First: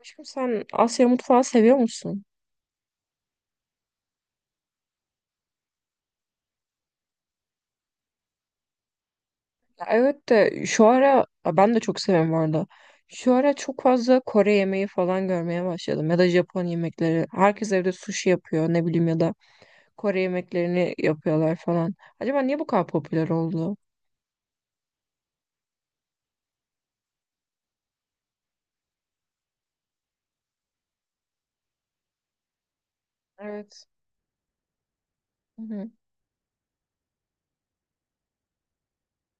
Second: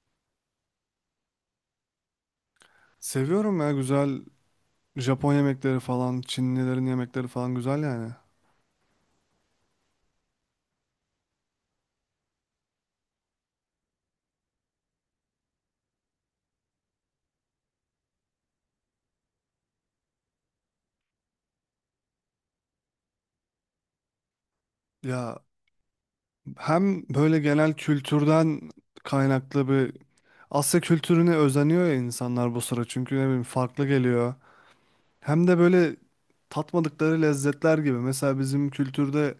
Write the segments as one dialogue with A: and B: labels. A: Aşkım, sen Asya mutfağı seviyor musun?
B: Seviyorum ya, güzel. Japon yemekleri falan, Çinlilerin yemekleri falan güzel yani.
A: Ya evet de şu ara ya ben de çok seviyorum bu arada. Şu ara çok fazla Kore yemeği falan görmeye başladım ya da Japon yemekleri. Herkes evde sushi yapıyor, ne bileyim, ya da Kore yemeklerini yapıyorlar falan. Acaba niye bu kadar popüler oldu?
B: Ya, hem böyle genel kültürden kaynaklı Asya kültürüne özeniyor ya insanlar bu sıra, çünkü ne bileyim farklı
A: Evet.
B: geliyor. Hem de
A: Hı hı.
B: böyle tatmadıkları lezzetler gibi. Mesela bizim kültürde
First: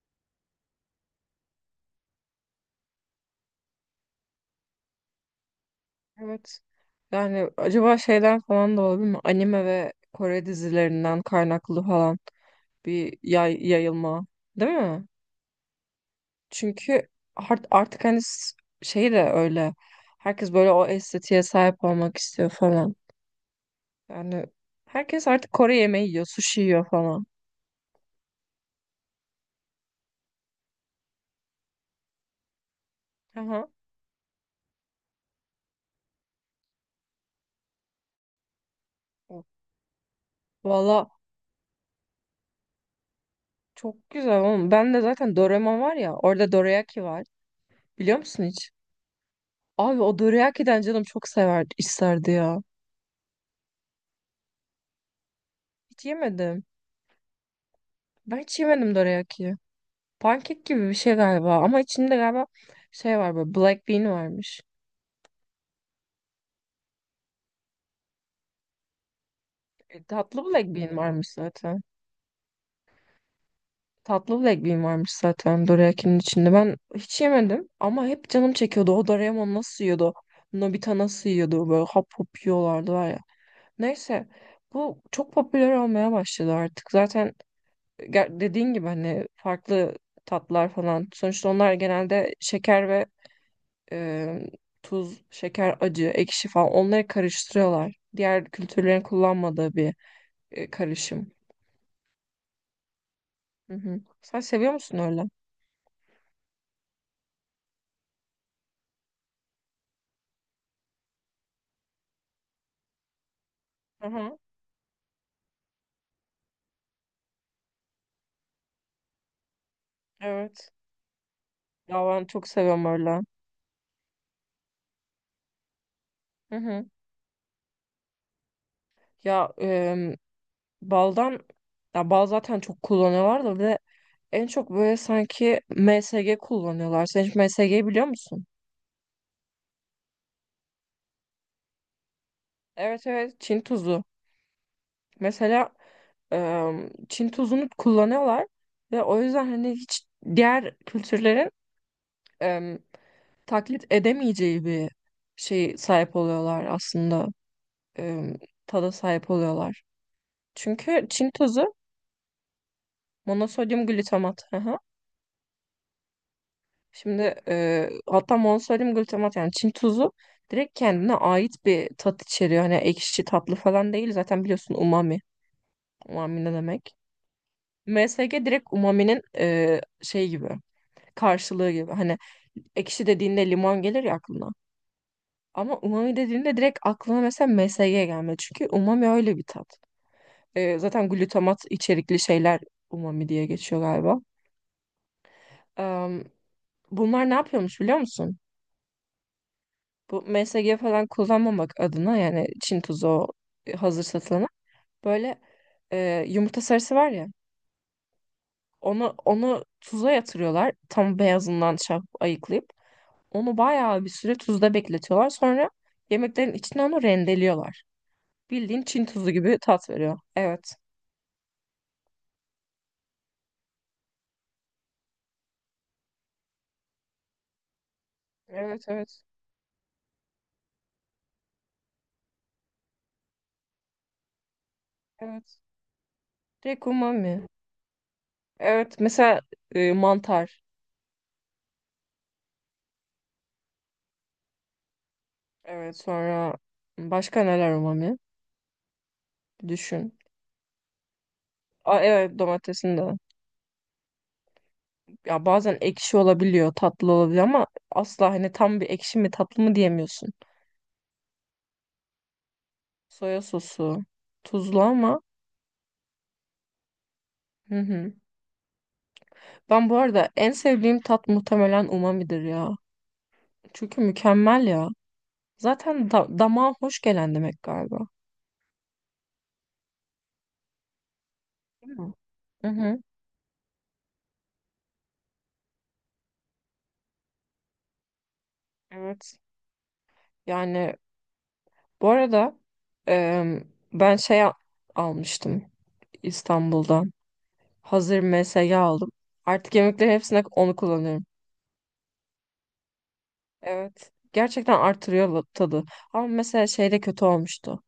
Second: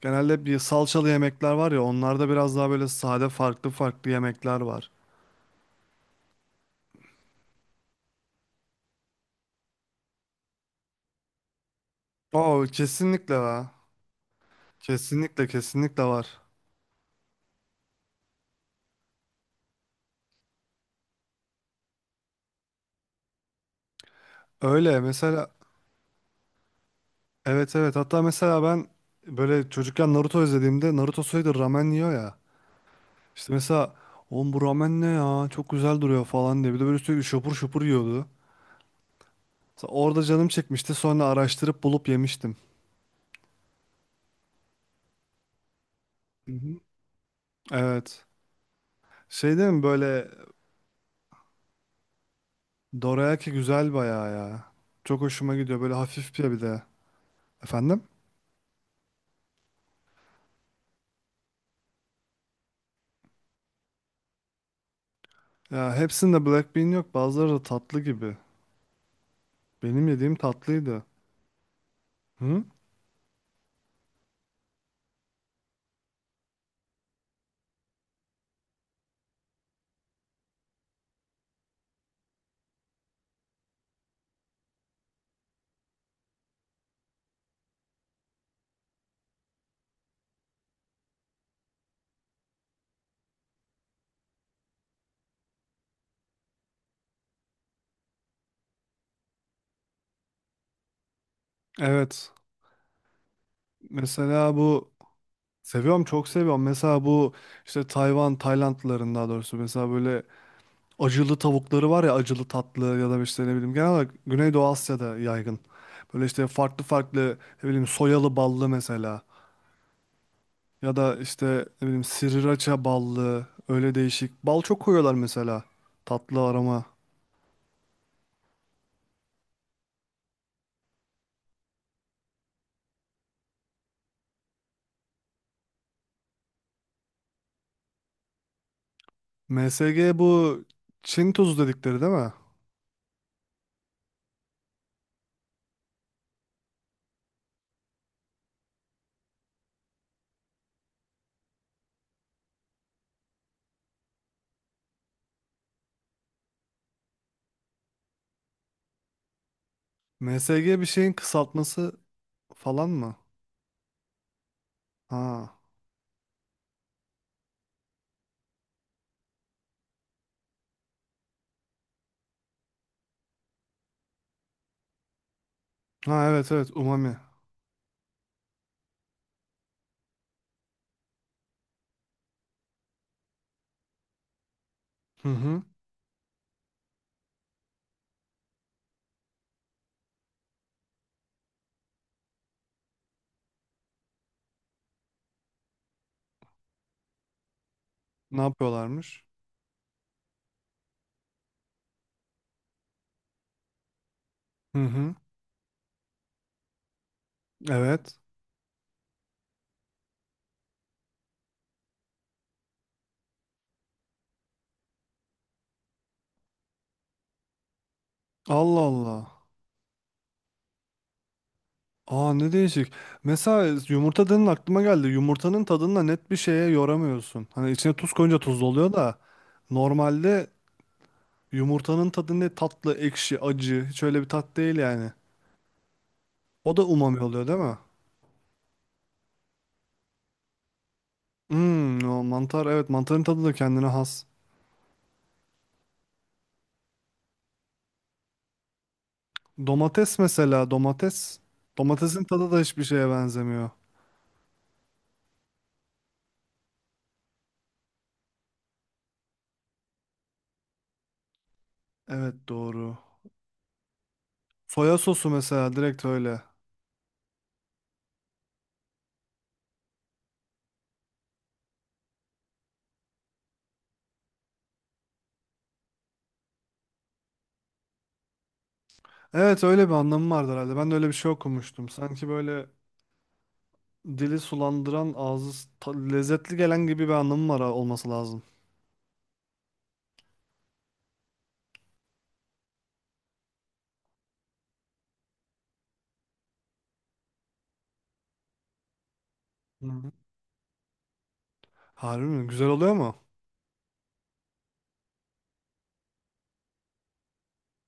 B: genelde bir salçalı yemekler var ya, onlarda biraz daha böyle sade farklı farklı yemekler var.
A: Evet. Yani acaba şeyden falan da olabilir mi? Anime ve Kore dizilerinden kaynaklı falan
B: Oo,
A: bir
B: kesinlikle var.
A: yayılma, değil mi?
B: Kesinlikle var.
A: Çünkü artık hani şey de öyle. Herkes böyle o estetiğe sahip olmak istiyor falan. Yani
B: Öyle
A: herkes
B: mesela.
A: artık Kore yemeği yiyor, sushi yiyor falan.
B: Evet, evet, hatta mesela ben böyle çocukken Naruto izlediğimde Naruto sürekli ramen yiyor ya. İşte
A: Aha.
B: mesela oğlum, bu ramen ne ya, çok güzel duruyor falan diye, bir de böyle sürekli şopur şopur yiyordu. Mesela orada canım çekmişti,
A: Valla
B: sonra araştırıp bulup yemiştim.
A: çok güzel oğlum. Ben de zaten Doraemon var ya,
B: Hı
A: orada
B: hı.
A: dorayaki var. Biliyor
B: Evet,
A: musun hiç?
B: şey değil mi
A: Abi o
B: böyle,
A: dorayaki'den canım çok severdi, isterdi ya.
B: dorayaki güzel bayağı ya. Çok hoşuma gidiyor, böyle
A: Hiç
B: hafif bir
A: yemedim.
B: de. Efendim?
A: Ben hiç yemedim dorayaki'yi. Pankek gibi bir şey galiba ama içinde galiba şey var, böyle black bean varmış.
B: Ya hepsinde black bean yok, bazıları da tatlı gibi. Benim yediğim
A: Tatlı black bean
B: tatlıydı.
A: varmış zaten.
B: Hı?
A: Tatlı black varmış zaten dorayakinin içinde. Ben hiç yemedim ama hep canım çekiyordu. O Doraemon nasıl yiyordu? Nobita nasıl yiyordu? Böyle hap hop yiyorlardı var ya. Neyse, bu çok popüler olmaya başladı artık. Zaten dediğin gibi hani farklı tatlar falan. Sonuçta onlar genelde şeker ve e, tuz, şeker, acı, ekşi falan onları karıştırıyorlar. Diğer kültürlerin kullanmadığı bir karışım.
B: Evet.
A: Hı hı. Sen
B: Mesela
A: seviyor
B: bu,
A: musun öyle?
B: seviyorum, çok seviyorum. Mesela bu işte Tayvan, Taylandlıların daha doğrusu, mesela böyle acılı tavukları var ya, acılı tatlı, ya da işte ne bileyim genel
A: Hı
B: olarak
A: hı.
B: Güneydoğu Asya'da yaygın. Böyle işte farklı farklı ne bileyim, soyalı ballı mesela,
A: Evet.
B: ya da işte ne bileyim
A: Ya ben çok
B: sriracha
A: seviyorum öyle.
B: ballı, öyle değişik. Bal çok koyuyorlar, mesela tatlı
A: Hı
B: arama.
A: hı. Ya baldan, ya bal zaten çok kullanıyorlar da bir de en çok böyle sanki MSG kullanıyorlar. Sen hiç MSG'yi biliyor musun?
B: MSG, bu Çin tuzu dedikleri değil mi?
A: Evet evet, Çin tuzu. Mesela Çin tuzunu kullanıyorlar ve o yüzden hani hiç diğer kültürlerin em, taklit edemeyeceği bir şey sahip oluyorlar aslında. Em, Tada sahip oluyorlar.
B: MSG bir
A: Çünkü
B: şeyin
A: Çin tuzu
B: kısaltması falan mı?
A: monosodyum glutamat.
B: Ha.
A: Şimdi hatta monosodium glutamat, yani Çin tuzu direkt kendine ait bir tat içeriyor. Hani ekşi tatlı falan değil. Zaten biliyorsun, umami.
B: Ha,
A: Umami
B: evet
A: ne
B: evet,
A: demek?
B: umami.
A: MSG direkt umaminin şey gibi, karşılığı gibi. Hani ekşi dediğinde limon gelir ya aklına.
B: Hı hı.
A: Ama umami dediğinde direkt aklına mesela MSG gelmedi. Çünkü umami öyle bir tat. Zaten glutamat içerikli şeyler umami diye geçiyor galiba. Em, Bunlar ne yapıyormuş biliyor musun?
B: Ne yapıyorlarmış?
A: Bu MSG falan kullanmamak adına, yani Çin tuzu, o hazır satılanı,
B: Hı hı.
A: böyle yumurta sarısı var ya,
B: Evet.
A: onu tuza yatırıyorlar, tam beyazından şey yapıp ayıklayıp onu bayağı bir süre tuzda bekletiyorlar, sonra yemeklerin içine onu rendeliyorlar.
B: Allah
A: Bildiğin Çin tuzu
B: Allah.
A: gibi tat veriyor. Evet.
B: Aa, ne değişik. Mesela yumurta dedin, aklıma geldi. Yumurtanın tadını da net bir şeye yoramıyorsun. Hani içine tuz koyunca tuzlu
A: Evet
B: oluyor da,
A: evet.
B: normalde yumurtanın tadı ne, tatlı, ekşi, acı. Hiç öyle bir tat değil yani.
A: Evet.
B: O da
A: Direkt
B: umami
A: umami.
B: oluyor değil mi?
A: Evet mesela mantar.
B: Hmm, o mantar, evet, mantarın tadı da kendine has.
A: Evet, sonra başka neler umami? Düşün.
B: Domates mesela, domates.
A: Aa,
B: Domatesin
A: evet,
B: tadı da hiçbir
A: domatesin de.
B: şeye benzemiyor.
A: Ya bazen ekşi olabiliyor, tatlı olabiliyor ama asla hani tam bir ekşi mi tatlı mı diyemiyorsun.
B: Evet, doğru.
A: Soya sosu tuzlu
B: Soya
A: ama,
B: sosu mesela, direkt öyle.
A: hı hı. Ben bu arada en sevdiğim tat muhtemelen umamidir ya. Çünkü mükemmel ya. Zaten da damağa hoş gelen demek galiba.
B: Evet, öyle bir anlamı vardı herhalde. Ben de öyle bir şey okumuştum.
A: Değil mi?
B: Sanki böyle
A: Hı hı.
B: dili sulandıran, lezzetli gelen gibi bir anlamı olması lazım.
A: Evet. Yani bu arada ben almıştım İstanbul'dan. Hazır MSG aldım. Artık
B: Hı
A: yemeklerin
B: hı.
A: hepsine onu kullanıyorum.
B: Harbi mi? Güzel oluyor mu?
A: Evet. Gerçekten artırıyor tadı. Ama mesela şeyde kötü olmuştu.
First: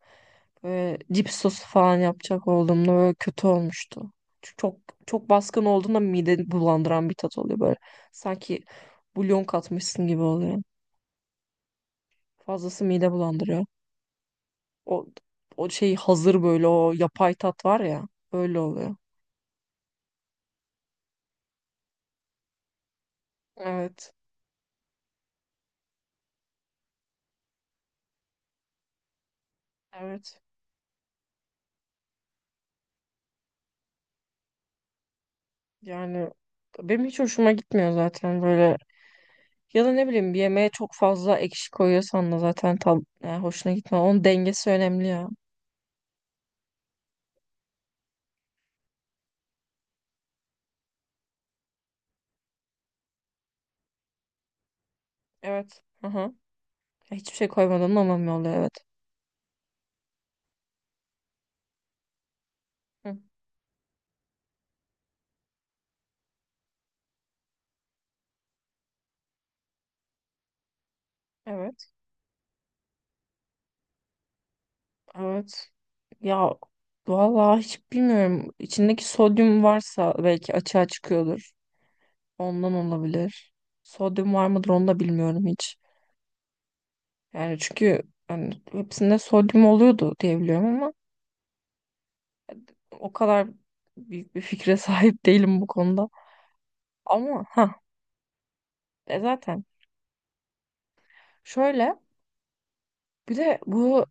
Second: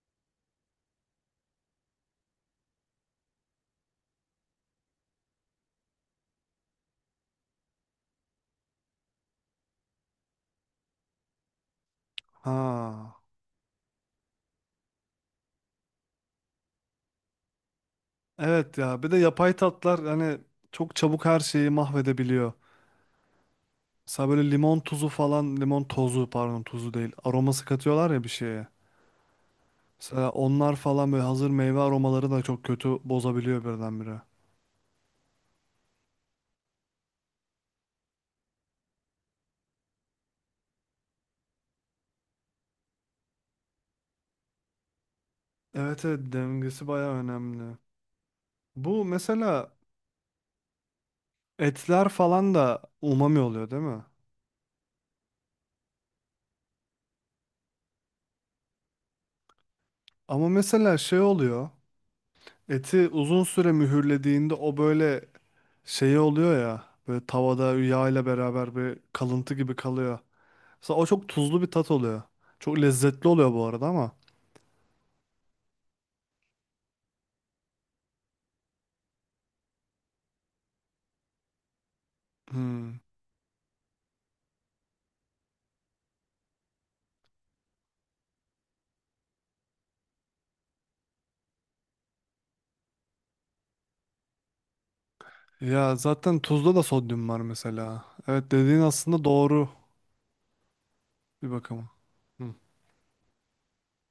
A: Böyle cips sosu falan yapacak olduğumda böyle kötü olmuştu. Çünkü çok, çok baskın olduğunda mideni bulandıran bir tat oluyor böyle. Sanki bulyon katmışsın gibi oluyor. Fazlası mide
B: Ha.
A: bulandırıyor. O o şey, hazır böyle o yapay tat var ya, öyle
B: Evet
A: oluyor.
B: ya. Bir de yapay tatlar hani çok çabuk her şeyi mahvedebiliyor.
A: Evet.
B: Mesela böyle limon tozu, pardon, tuzu değil. Aroması katıyorlar ya bir şeye. Mesela
A: Evet.
B: onlar falan, böyle hazır meyve aromaları da çok kötü bozabiliyor birdenbire.
A: Yani benim hiç hoşuma gitmiyor zaten böyle. Ya da ne bileyim, bir yemeğe çok fazla ekşi koyuyorsan da zaten tam yani hoşuna gitmez. Onun dengesi önemli ya.
B: Evet evet, dengesi baya önemli. Bu mesela etler falan da umami oluyor değil mi?
A: Evet. Hı hı. Ya hiçbir şey koymadan da mamya oluyor, evet.
B: Ama mesela şey oluyor. Eti
A: Hı.
B: uzun süre mühürlediğinde o böyle şey oluyor ya. Böyle tavada yağ ile beraber bir kalıntı gibi kalıyor. Mesela o çok tuzlu bir tat
A: Evet.
B: oluyor. Çok lezzetli oluyor bu arada ama.
A: Evet. Ya vallahi hiç bilmiyorum. İçindeki sodyum varsa belki açığa çıkıyordur. Ondan
B: Hmm.
A: olabilir. Sodyum var mıdır onu da bilmiyorum hiç. Yani çünkü hani hepsinde sodyum oluyordu diye biliyorum ama o kadar büyük bir fikre sahip değilim bu
B: Ya
A: konuda.
B: zaten tuzda da sodyum var
A: Ama ha,
B: mesela. Evet, dediğin aslında
A: zaten
B: doğru bir bakıma.
A: şöyle.
B: Hmm.
A: Bir de bu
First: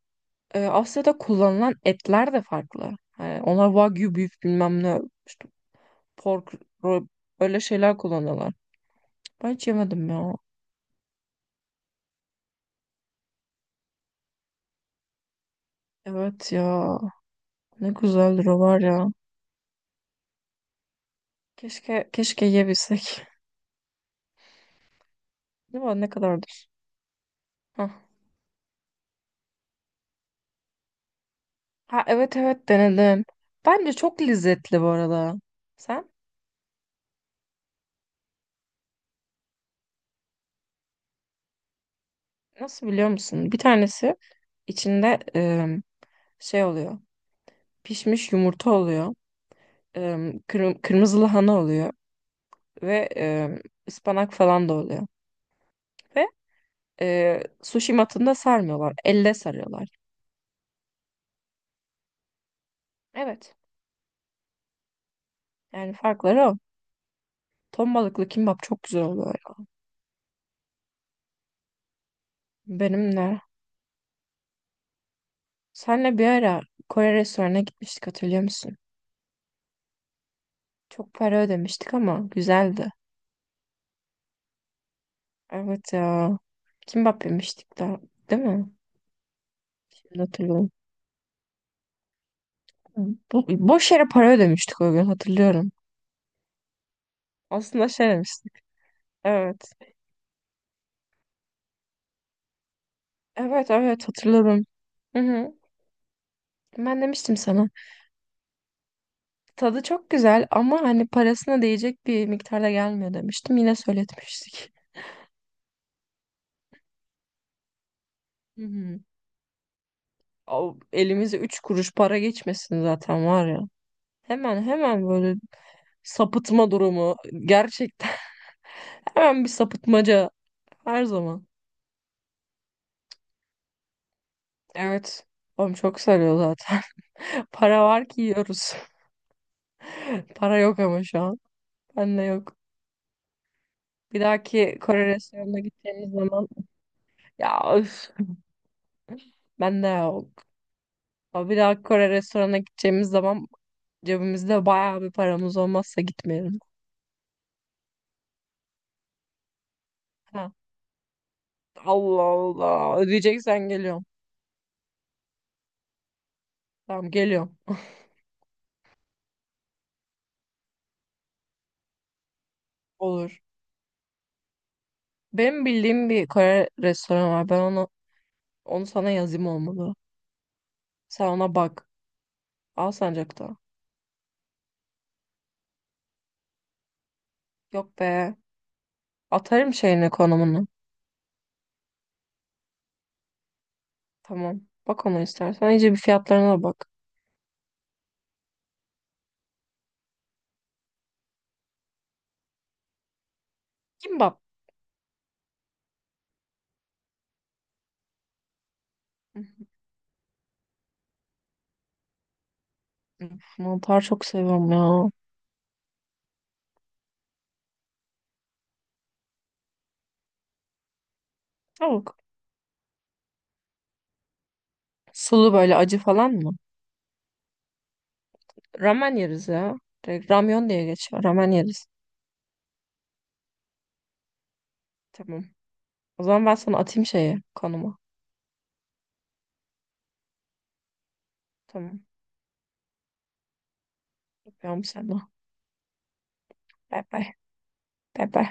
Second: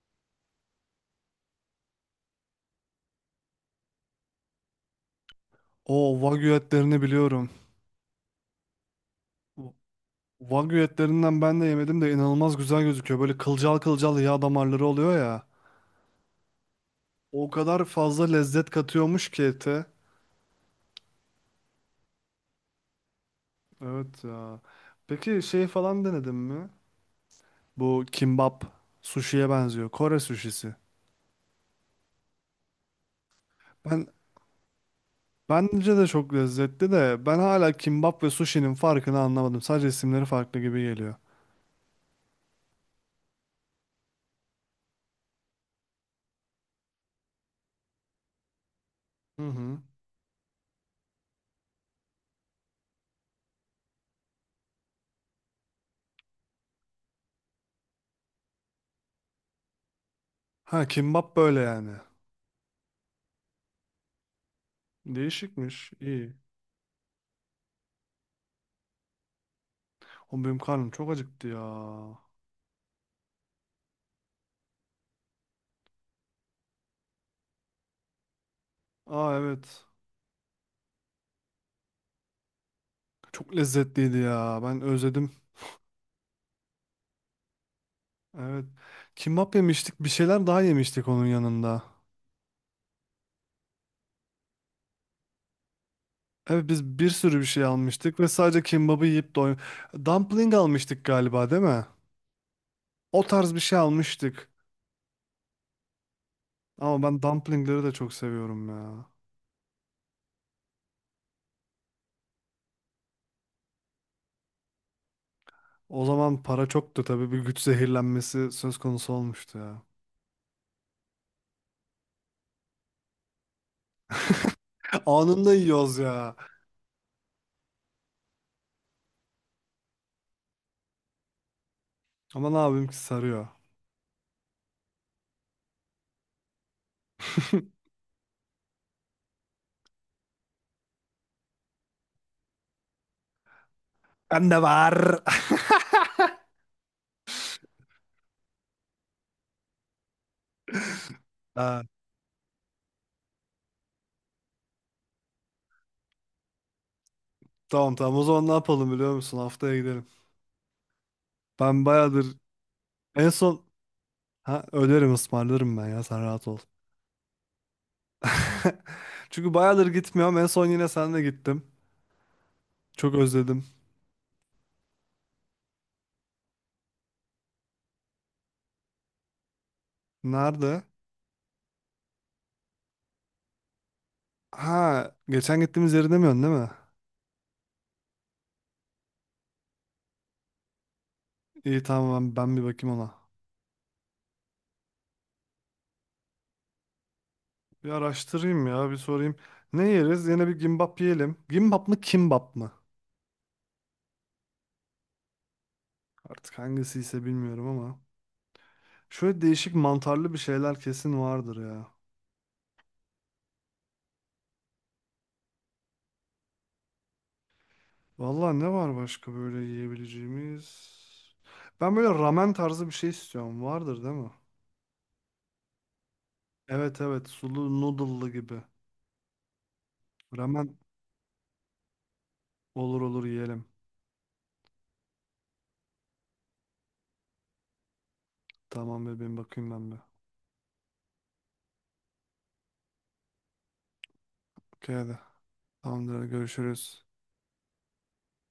A: Asya'da kullanılan etler de farklı. Yani onlar wagyu beef bilmem ne, işte
B: O
A: pork,
B: wagyu etlerini
A: ro-
B: biliyorum.
A: öyle şeyler kullanıyorlar. Ben hiç yemedim ya.
B: Wagyu etlerinden ben de yemedim de, inanılmaz güzel gözüküyor. Böyle kılcal kılcal yağ damarları oluyor ya.
A: Evet ya.
B: O kadar
A: Ne
B: fazla
A: güzeldir o
B: lezzet
A: var ya.
B: katıyormuş ki ete.
A: Keşke, keşke yiyebilsek.
B: Evet ya. Peki şey
A: Değil mi?
B: falan
A: Ne
B: denedin
A: kadardır?
B: mi?
A: Hah.
B: Bu kimbap sushi'ye benziyor. Kore sushisi.
A: Ha evet evet, denedim. Bence
B: Ben
A: çok lezzetli bu arada.
B: Bence de
A: Sen
B: çok lezzetli de, ben hala kimbap ve sushi'nin farkını anlamadım. Sadece isimleri farklı gibi geliyor.
A: nasıl biliyor musun? Bir tanesi içinde şey oluyor. Pişmiş yumurta oluyor.
B: Hı hı.
A: E, Kırmızı lahana oluyor ve ıspanak falan da oluyor. Ve sushi matında sarmıyorlar. Elle sarıyorlar.
B: Ha, kimbap böyle yani.
A: Evet.
B: Değişikmiş.
A: Yani
B: İyi.
A: farkları o. Ton balıklı kimbap çok güzel oluyor ya.
B: O, benim karnım çok acıktı ya.
A: Benim de. Senle bir ara Kore restoranına gitmiştik, hatırlıyor musun?
B: Aa, evet.
A: Çok para ödemiştik ama güzeldi.
B: Çok lezzetliydi ya. Ben özledim.
A: Evet ya. Kimbap yemiştik daha. Değil
B: Evet.
A: mi?
B: Kimbap yemiştik. Bir
A: Şimdi
B: şeyler daha
A: hatırlıyorum.
B: yemiştik onun yanında.
A: Bu, boş yere para ödemiştik o gün, hatırlıyorum.
B: Evet, biz bir sürü bir şey
A: Aslında şey
B: almıştık ve
A: demiştik.
B: sadece kimbabı yiyip doy...
A: Evet.
B: Dumpling almıştık galiba değil mi? O tarz bir
A: Evet
B: şey
A: evet,
B: almıştık.
A: hatırladım. Hı hı. Ben
B: Ama ben
A: demiştim sana.
B: dumplingleri de çok seviyorum ya.
A: Tadı çok güzel ama hani parasına değecek bir miktarda gelmiyor, demiştim. Yine söyletmiştik.
B: O zaman para çoktu tabii, bir güç zehirlenmesi
A: Hı
B: söz
A: hı.
B: konusu olmuştu ya.
A: O elimize üç kuruş para geçmesin zaten var ya. Hemen hemen böyle
B: Anında yiyoruz ya.
A: sapıtma durumu, gerçekten. Hemen bir sapıtmaca her zaman.
B: Ama ne yapayım ki sarıyor.
A: Evet. Oğlum çok sarıyor zaten. Para var ki yiyoruz. Para yok ama şu an. Bende yok. Bir
B: Ben de
A: dahaki Kore
B: var.
A: restoranına gideceğimiz zaman, ya öf, bende yok. Ama bir dahaki
B: Ha,
A: Kore restoranına gideceğimiz zaman cebimizde bayağı bir paramız olmazsa gitmeyelim.
B: tamam tamam, o zaman ne yapalım biliyor musun? Haftaya gidelim.
A: Ha.
B: Ben
A: Allah
B: bayağıdır
A: Allah.
B: en son...
A: Ödeyeceksen geliyorum.
B: Ha, öderim, ısmarlarım ben ya, sen rahat ol.
A: Tamam, geliyorum.
B: Çünkü bayağıdır gitmiyorum. En son yine senle gittim. Çok
A: Olur.
B: özledim.
A: Benim bildiğim bir Kore restoranı var. Ben onu sana yazayım, olmalı.
B: Nerede?
A: Sen ona bak. Alsancak'ta.
B: Ha, geçen gittiğimiz yeri demiyorsun değil mi?
A: Yok be. Atarım şeyini, konumunu.
B: İyi, tamam, ben bir bakayım ona.
A: Tamam. Bak onu istersen. İyice bir fiyatlarına da bak.
B: Bir araştırayım ya, bir sorayım. Ne yeriz? Yine bir gimbap yiyelim. Gimbap mı, kimbap mı?
A: Kimbap.
B: Artık hangisi ise bilmiyorum ama.
A: Hı
B: Şöyle
A: hı.
B: değişik mantarlı bir şeyler kesin vardır ya.
A: Üf, mantar çok seviyorum ya.
B: Vallahi ne var başka böyle yiyebileceğimiz? Ben böyle
A: Tavuk.
B: ramen tarzı bir şey istiyorum. Vardır değil mi?
A: Sulu böyle acı falan mı?
B: Evet evet, sulu noodle'lı gibi.
A: Ramen yeriz ya. Direkt ramyon
B: Ramen,
A: diye geçiyor. Ramen yeriz.
B: olur olur, yiyelim.
A: Tamam. O zaman ben sana atayım şeyi, konumu.
B: Tamam bebeğim, bakayım ben bir.
A: Tamam. Öpüyorum
B: Okey hadi.
A: seni.
B: Tamamdır, hadi
A: Bay
B: görüşürüz.
A: bay. Bay bay.